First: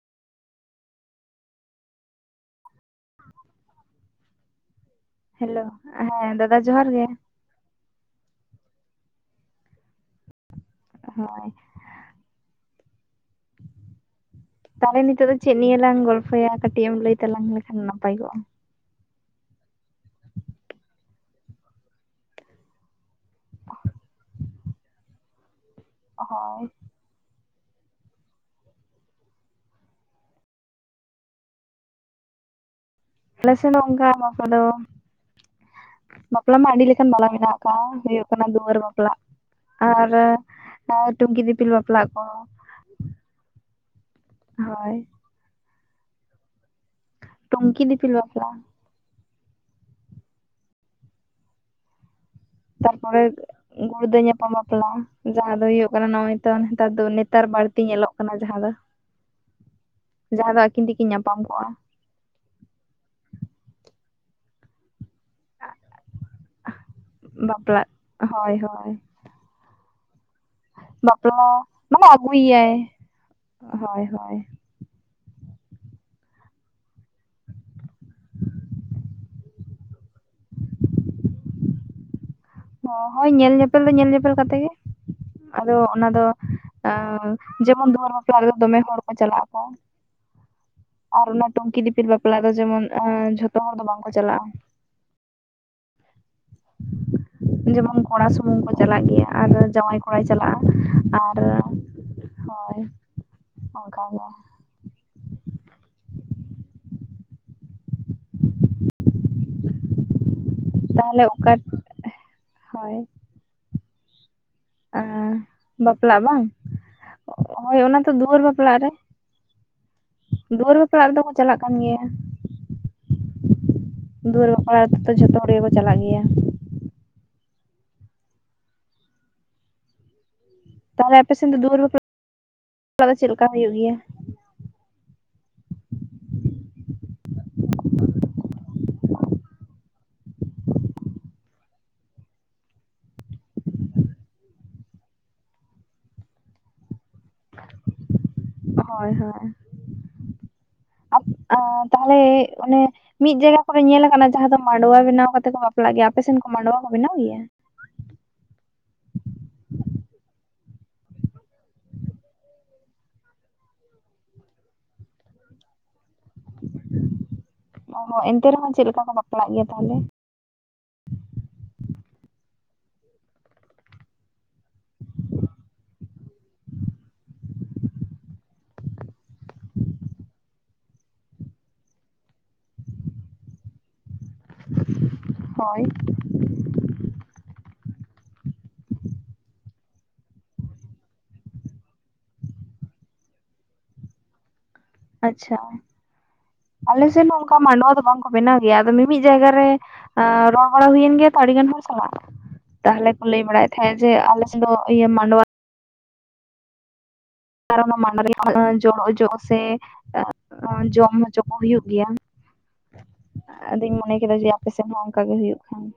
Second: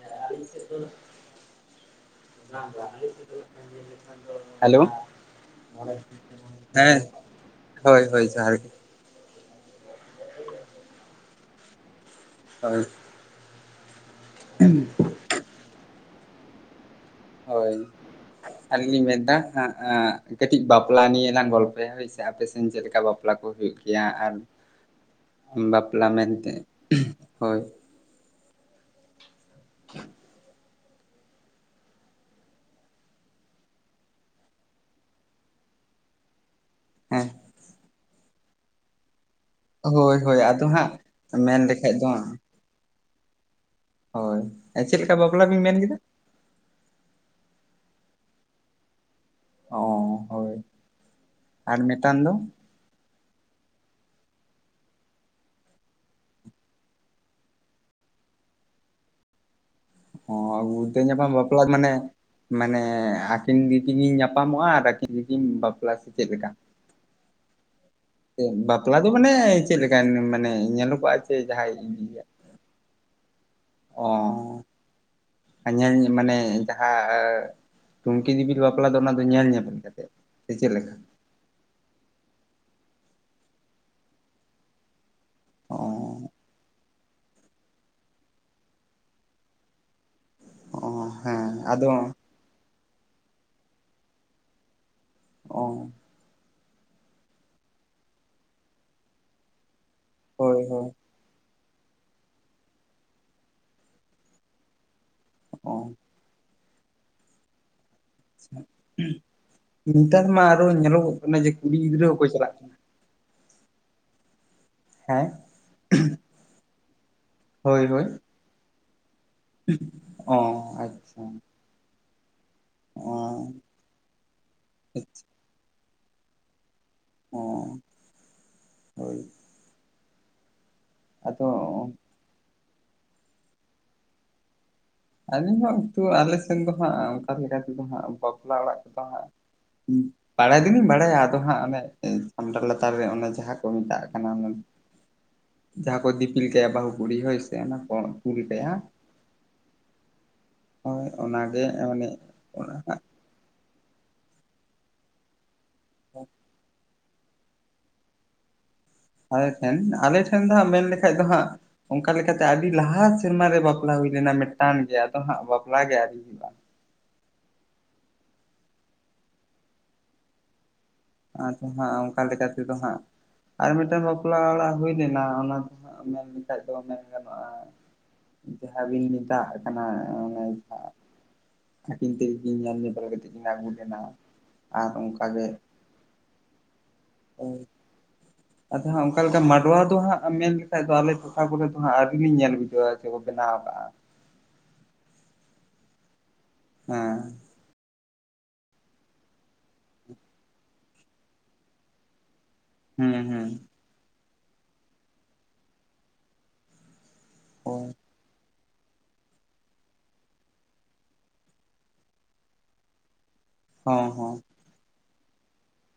ᱦᱮᱸ ᱟᱹᱞᱤᱧ ᱥᱮᱫ ᱫᱚ [unintelligible] ᱵᱟᱝ ᱵᱟᱝ ᱥᱮᱫ ᱫᱚ ᱞᱟᱹᱭ ᱞᱮᱠᱷᱟᱱ ᱫᱚ ᱦᱮᱞᱳ ᱦᱮᱞᱳ ᱦᱮᱸ ᱫᱟᱫᱟ ᱡᱚᱦᱟᱨ ᱦᱮᱸ ᱜᱮ ᱦᱳᱭ ᱦᱳᱭ ᱡᱚᱦᱟᱨ ᱜᱮ ᱦᱚᱭ ᱦᱚᱭ ᱛᱟᱦᱚᱞᱮ ᱱᱤᱛᱚᱜ ᱫᱚ ᱪᱮᱫ ᱱᱤᱭᱟᱹ ᱞᱟᱝ ᱜᱚᱞᱯᱷᱚᱭᱟ ᱠᱟᱹᱴᱤᱡ ᱮᱢ ᱞᱟᱹᱭ ᱛᱟᱞᱟᱝ ᱦᱳᱭ ᱞᱮᱠᱷᱟᱱ ᱱᱟᱯᱟᱭ ᱠᱚᱜ-ᱟ ᱟᱹᱞᱤᱧ ᱞᱤᱧ ᱢᱮᱱ ᱮᱫᱟ ᱠᱟᱹᱴᱤᱡ ᱵᱟᱯᱞᱟ ᱱᱤᱭᱟᱹ ᱞᱟᱝ ᱜᱚᱞᱯᱷᱚᱭᱟ ᱦᱳᱭᱥᱮ ᱟᱯᱮ ᱥᱮᱱ ᱪᱮᱫ ᱞᱮᱠᱟ ᱵᱟᱯᱞᱟ ᱵᱟᱯᱞᱟ ᱠᱚ ᱦᱩᱭᱩᱜ ᱜᱮᱭᱟ ᱟᱨ ᱵᱟᱯᱞᱟ ᱢᱮᱱᱛᱮ ᱦᱳᱭ ᱦᱳᱭ ᱟᱞᱮ ᱥᱮ ᱫᱚ ᱝᱠᱟ ᱵᱟᱯᱞᱟ ᱫᱚ ᱵᱟᱯᱞᱟ ᱢᱟ ᱟᱹᱰᱤ ᱞᱮᱠᱟᱱ ᱵᱟᱞᱟ ᱦᱮᱸ ᱢᱮᱱᱟᱜ ᱠᱚᱣᱟ ᱦᱩᱭᱩᱜᱼᱟ ᱠᱟᱱᱟ ᱫᱩᱣᱟᱹᱨ ᱵᱟᱯᱞᱟᱜ ᱟᱨ ᱦᱳᱭ ᱦᱳᱭ ᱟᱫᱚ ᱦᱟᱸᱜ ᱴᱩᱝᱠᱤ ᱢᱮᱱ ᱫᱤᱯᱤᱞ ᱞᱮᱠᱷᱟᱡ ᱵᱟᱯᱞᱟᱜ ᱫᱚ ᱠᱚ ᱦᱳᱭ ᱦᱳᱭ ᱪᱮᱫ ᱞᱮᱠᱟ ᱵᱟᱯᱞᱟ ᱵᱤᱱ ᱢᱮᱱ ᱠᱮᱫᱟ ᱴᱩᱝᱠᱤ ᱫᱤᱯᱤᱞ ᱵᱟᱯᱞᱟ ᱚ ᱦᱳᱭ ᱟᱨ ᱢᱤᱫᱴᱟᱱ ᱫᱚ ᱛᱟᱨᱯᱚᱨᱮ ᱜᱩᱲᱫᱟᱹ ᱧᱟᱯᱟᱢ ᱵᱟᱯᱞᱟ ᱡᱟᱦᱟᱸ ᱫᱚ ᱦᱩᱭᱩᱜ ᱠᱟᱱᱟ ᱱᱚᱜᱼᱚᱭ ᱛᱚ ᱱᱮᱛᱟᱨ ᱫᱚ ᱱᱮᱛᱟᱨ ᱵᱟᱹᱲᱛᱤ ᱧᱮᱞᱚᱜ ᱠᱟᱱᱟ ᱡᱟᱦᱟᱸ ᱫᱚ [inaudible] ᱚ ᱡᱟᱦᱟᱸ ᱫᱚ ᱟᱹᱠᱤᱱ ᱜᱩᱲᱷᱫᱟ ᱛᱮᱠᱤᱱ ᱧᱟᱯᱟᱢ ᱵᱟᱯᱞᱟᱜ ᱠᱚᱜᱼᱟ ᱢᱟᱱᱮ, ᱢᱟᱱᱮ ᱟᱹᱠᱤᱱ ᱜᱮᱠᱤᱱ ᱧᱟᱯᱟᱢᱚᱜᱼᱟ ᱟᱨ ᱟᱹᱠᱤᱱ ᱜᱮᱠᱤᱱ ᱵᱟᱯᱞᱟ ᱥᱮ ᱪᱮᱫ ᱞᱮᱠᱟ? ᱵᱟᱯᱞᱟᱜ, ᱦᱳᱭ ᱦᱳᱭ ᱵᱟᱯᱞᱟ ᱫᱚ ᱢᱟᱱᱮ ᱪᱮᱫ ᱞᱮᱠᱟᱱ ᱢᱟᱱᱮ, ᱧᱮᱞᱚᱜᱚᱜ ᱪᱮ ᱵᱟᱯᱞᱟ ᱡᱟᱸᱦᱟᱭ ᱢᱟᱱᱮ ᱤᱫᱭᱟ ᱟᱹᱜᱩᱭᱮᱭᱟᱭ ᱦᱳᱭ ᱦᱳᱭ ᱚᱸ, ᱧᱮᱞ ᱢᱟᱱᱮ ᱡᱟᱸᱦᱟ ᱴᱩᱝᱠᱤ ᱫᱤᱯᱤᱞ ᱵᱟᱯᱞᱟ ᱫᱚ ᱚᱱᱟ ᱫᱚ ᱧᱮᱞ ᱧᱮᱯᱮᱞ ᱠᱟᱛᱮ, ᱥᱮ ᱪᱮᱫ ᱞᱮᱠᱟ? ᱦᱳᱭ ᱧᱮᱞ ᱧᱮᱯᱮᱞ ᱫᱚ ᱧᱮᱞ ᱧᱮᱯᱮᱞ ᱠᱟᱛᱮ ᱜᱮ ᱟᱫᱚ ᱚ ᱚᱱᱟ ᱫᱚ ᱟᱸ ᱡᱮᱢᱚᱱ ᱫᱩᱣᱟᱹᱨ ᱵᱟᱯᱞᱟ ᱨᱮ ᱫᱚᱢᱮ ᱦᱚᱲ ᱠᱚ ᱪᱟᱞᱟᱜ ᱟᱠᱚ, ᱚ ᱟᱨ ᱚᱱᱟ ᱦᱮᱸ ᱴᱩᱝᱠᱤ ᱟᱫᱚ ᱫᱤᱯᱤᱞ ᱵᱟᱯᱞᱟ ᱫᱚ ᱡᱮᱢᱚᱱ ᱡᱷᱚᱛᱚ ᱦᱚᱲ ᱫᱚ ᱵᱟᱝᱠᱚ ᱪᱟᱞᱟᱜᱼᱟ ᱾ ᱚ ᱾ ᱡᱮᱢᱚᱱ ᱠᱚᱲᱟ ᱥᱩᱢᱩᱝ ᱠᱚ ᱪᱟᱞᱟᱜ ᱜᱮᱭᱟ ᱟᱨ ᱡᱟᱶᱟᱭ ᱠᱚᱲᱟᱭ ᱪᱟᱞᱟᱜ, ᱦᱳᱭ ᱦᱳᱭ ᱾ ᱟᱨ ᱦᱳᱭ ᱚᱱᱠᱟᱜᱮ, ᱚ ᱾ ᱱᱮᱛᱟᱨ ᱢᱟ ᱟᱨᱚ ᱦᱚᱸ ᱧᱮᱞᱚᱜᱚᱜ ᱛᱟᱦᱚᱞᱮ ᱠᱟᱱᱟ ᱡᱮ ᱚᱠᱟ ᱠᱩᱲᱤ ᱜᱤᱫᱽᱨᱟᱹ ᱦᱚᱸᱠᱚ ᱪᱟᱞᱟᱜ ᱠᱟᱱᱟ ᱾ ᱦᱳᱭ ᱟᱸ ᱦᱮᱸ, ᱵᱟᱯᱞᱟᱜ ᱵᱟᱝ ᱦᱳᱭ ᱚᱱᱟ ᱛᱚ ᱫᱩᱣᱟᱹᱨ ᱵᱟᱯᱞᱟᱜ ᱨᱮ, ᱚ ᱫᱩᱣᱟᱹᱨ ᱵᱟᱯᱞᱟᱜ ᱨᱮᱫᱚ ᱟᱪᱪᱷᱟ ᱠᱚ ᱪᱟᱞᱟᱜ ᱠᱟ ᱠᱟᱱ ᱜᱮᱭᱟ ᱚ ᱫᱩᱣᱟᱹᱨ ᱵᱟᱯᱞᱟ ᱟᱪᱪᱷᱟ ᱡᱷᱚᱛᱚ ᱦᱚᱲ ᱜᱮᱠᱚ ᱪᱟᱞᱟᱜ ᱜᱮᱭᱟ ᱾ ᱚ ᱦᱳᱭ ᱾ ᱛᱟᱦᱚᱞᱮ ᱟᱯᱮᱥᱮᱫ ᱫᱚ ᱫᱩᱣᱟᱹᱨ ᱵᱟᱯᱞᱟ ᱠᱚᱫᱚ ᱪᱮᱫ ᱞᱮᱠᱟ ᱦᱩᱭᱩᱜ ᱜᱮᱭᱟ? ᱟᱹᱞᱤᱧ ᱦᱚᱸ ᱠᱤᱱᱛᱩ ᱟᱞᱮ ᱥᱮᱱ ᱫᱚ ᱦᱟᱸᱜ ᱚᱱᱠᱟ ᱞᱮᱠᱟ ᱛᱮᱫᱚ ᱦᱟᱸᱜ ᱵᱟᱯᱞᱟ ᱚᱲᱟᱜ ᱠᱚᱫᱚ ᱦᱟᱸᱜ, ᱦᱩᱸ ᱵᱟᱲᱟᱭ ᱫᱚᱞᱤᱧ ᱵᱟᱲᱟᱭᱟ ᱟᱫᱚ ᱦᱟᱸᱜ ᱚᱱᱮ ᱪᱷᱟᱢᱰᱟ ᱞᱟᱛᱟᱨ ᱨᱮ ᱚᱱᱮ ᱡᱟᱸᱦᱟ ᱠᱚ ᱢᱮᱛᱟᱜ ᱠᱟᱱᱟ ᱾ ᱡᱟᱸᱦᱟ ᱠᱚ ᱫᱤᱯᱤᱞ ᱠᱟᱭᱟ ᱵᱟᱹᱦᱩ ᱠᱩᱲᱤ ᱦᱳᱭ ᱥᱮ ᱚᱱᱟ ᱠᱚ ᱛᱩᱞ ᱠᱟᱭᱟ ᱾ ᱦᱳᱭ ᱦᱚᱭ ᱦᱳᱭ ᱚᱱᱟᱜᱮ ᱢᱟᱱᱮ ᱛᱟᱦᱚᱞᱮ ᱚᱱᱮ, ᱢᱤᱫ ᱡᱟᱭᱜᱟ ᱠᱚᱨᱮ ᱧᱮᱞ ᱟᱠᱟᱱᱟ ᱡᱟᱸᱦᱟ ᱫᱚ ᱢᱟᱰᱣᱟ ᱵᱮᱱᱟᱣ ᱠᱟᱛᱮ ᱠᱚ ᱵᱟᱯᱞᱟᱜ ᱜᱮᱭᱟ ᱟᱯᱮᱥᱮᱱ ᱠᱚ ᱢᱟᱰᱣᱟ ᱠᱚ ᱵᱮᱱᱟᱣ ᱜᱮᱭᱟ? ᱟᱞᱮ ᱴᱷᱮᱱ ᱟᱞᱮ ᱴᱷᱮᱱ ᱫᱚ ᱦᱟᱸᱜ ᱢᱮᱱ ᱞᱮᱠᱷᱟᱡ ᱫᱚ ᱦᱟᱸᱜ, ᱚᱱᱠᱟ ᱞᱮᱠᱟᱛᱮ ᱟᱹᱰᱤ ᱞᱟᱦᱟ ᱥᱮᱨᱢᱟ ᱨᱮ ᱵᱟᱯᱞᱟ ᱦᱩᱭ ᱞᱮᱱᱟ ᱢᱤᱫᱴᱟᱝ ᱜᱮ ᱟᱫᱚ ᱦᱟᱸᱜ ᱵᱟᱯᱞᱟ ᱜᱮ ᱟᱹᱣᱨᱤ ᱦᱩᱭᱩᱜᱼᱟ ᱾ ᱚ ᱦᱚᱸ ᱮᱱᱛᱮ ᱨᱮᱦᱚᱸ ᱪᱮᱫ ᱞᱮᱠᱟ ᱠᱚ ᱵᱟᱯᱞᱟᱜ ᱜᱮᱭᱟ ᱛᱟᱦᱚᱞᱮ? ᱟᱫᱚ ᱦᱟᱸᱜ ᱚᱱᱠᱟ ᱞᱮᱠᱟ ᱛᱮᱫᱚ ᱦᱟᱸᱜ, ᱟᱨ ᱢᱤᱫᱴᱟᱝ ᱵᱟᱯᱞᱟ ᱚᱲᱟᱜ ᱦᱩᱭ ᱞᱮᱱᱟ ᱚᱱᱟ ᱫᱚ ᱢᱮᱱ ᱞᱮᱠᱷᱟᱡ ᱫᱚ ᱢᱮᱱ ᱜᱟᱱᱚᱜᱼᱟ ᱾ ᱡᱟᱸᱦᱟ ᱵᱤᱱ ᱢᱮᱛᱟᱜ ᱠᱟᱱᱟ ᱡᱟᱸᱦᱟ, ᱟᱹᱠᱤᱱ ᱛᱮᱠᱤᱱ ᱧᱮᱞ ᱧᱮᱯᱮᱞ ᱠᱟᱛᱮ ᱠᱤᱱ ᱟᱹᱜᱩ ᱞᱮᱱᱟ ᱟᱨ ᱚᱱᱠᱟ ᱜᱮ, ᱦᱳᱭ ᱾ ᱯᱟᱹᱦᱤᱞ, ᱟᱫᱚ ᱦᱟᱸᱜ ᱚᱱᱠᱟ ᱞᱮᱠᱟ ᱢᱟᱰᱣᱟ ᱫᱚ ᱦᱟᱸᱜ ᱢᱮᱱ ᱞᱮᱠᱟᱱ ᱫᱚ ᱟᱞᱮ ᱴᱚᱴᱷᱟ ᱠᱚᱨᱮ ᱫᱚ ᱦᱟᱸᱜ ᱟᱹᱣᱨᱤ ᱞᱤᱧ ᱧᱮᱞ ᱵᱩᱡᱷᱟᱹᱣᱟ ᱡᱮ ᱥᱮ ᱠᱚ ᱵᱮᱱᱟᱣ ᱟᱠᱟᱫᱼᱟ ᱾ ᱟᱪᱪᱷᱟ ᱟᱞᱮ ᱦᱮᱸ ᱥᱮᱫ ᱦᱚᱸ ᱚᱱᱠᱟ ᱢᱟᱰᱣᱟ ᱫᱚ ᱵᱟᱝᱠᱚ ᱵᱮᱱᱟᱣ ᱜᱮᱭᱟ ᱟᱫᱚ ᱢᱤᱢᱤᱫ ᱡᱟᱭᱜᱟ ᱨᱮ, ᱮᱸ ᱨᱚᱲ ᱵᱟᱲᱟ ᱦᱩᱭᱮᱱ ᱜᱮᱭᱟ ᱛᱚ ᱟᱹᱰᱤ ᱜᱟᱱ ᱦᱚᱲ ᱥᱟᱞᱟᱜ, ᱛᱟᱦᱚᱞᱮ ᱦᱩᱸ ᱠᱚ ᱞᱟᱹᱭ ᱦᱩᱸ ᱵᱟᱲᱟᱭᱮᱫ ᱛᱟᱦᱮᱸᱫ ᱡᱮ ᱟᱞᱮ ᱥᱮᱫ ᱫᱚ ᱤᱭᱟ. ᱢᱟᱰᱣᱟ, ᱟᱨ ᱦᱳᱭ ᱚᱱᱟ ᱢᱟᱱ ᱫᱟᱨᱮ ᱠᱷᱚᱡᱽ [unintelligible] ᱡᱚ ᱥᱮ ᱡᱚᱢ ᱦᱚᱪᱚ ᱠᱚ ᱦᱩᱭᱩᱜ ᱜᱮᱭᱟ ᱾ ᱟᱫᱚᱧ ᱦᱚᱸ ᱢᱚᱱᱮ ᱦᱚᱸ ᱠᱮᱫᱟ ᱡᱮ ᱟᱯᱮ ᱥᱮᱫ ᱦᱚᱸ ᱚᱱᱠᱟᱜᱮ ᱦᱩᱭᱩᱜ ᱠᱷᱟᱱ ᱾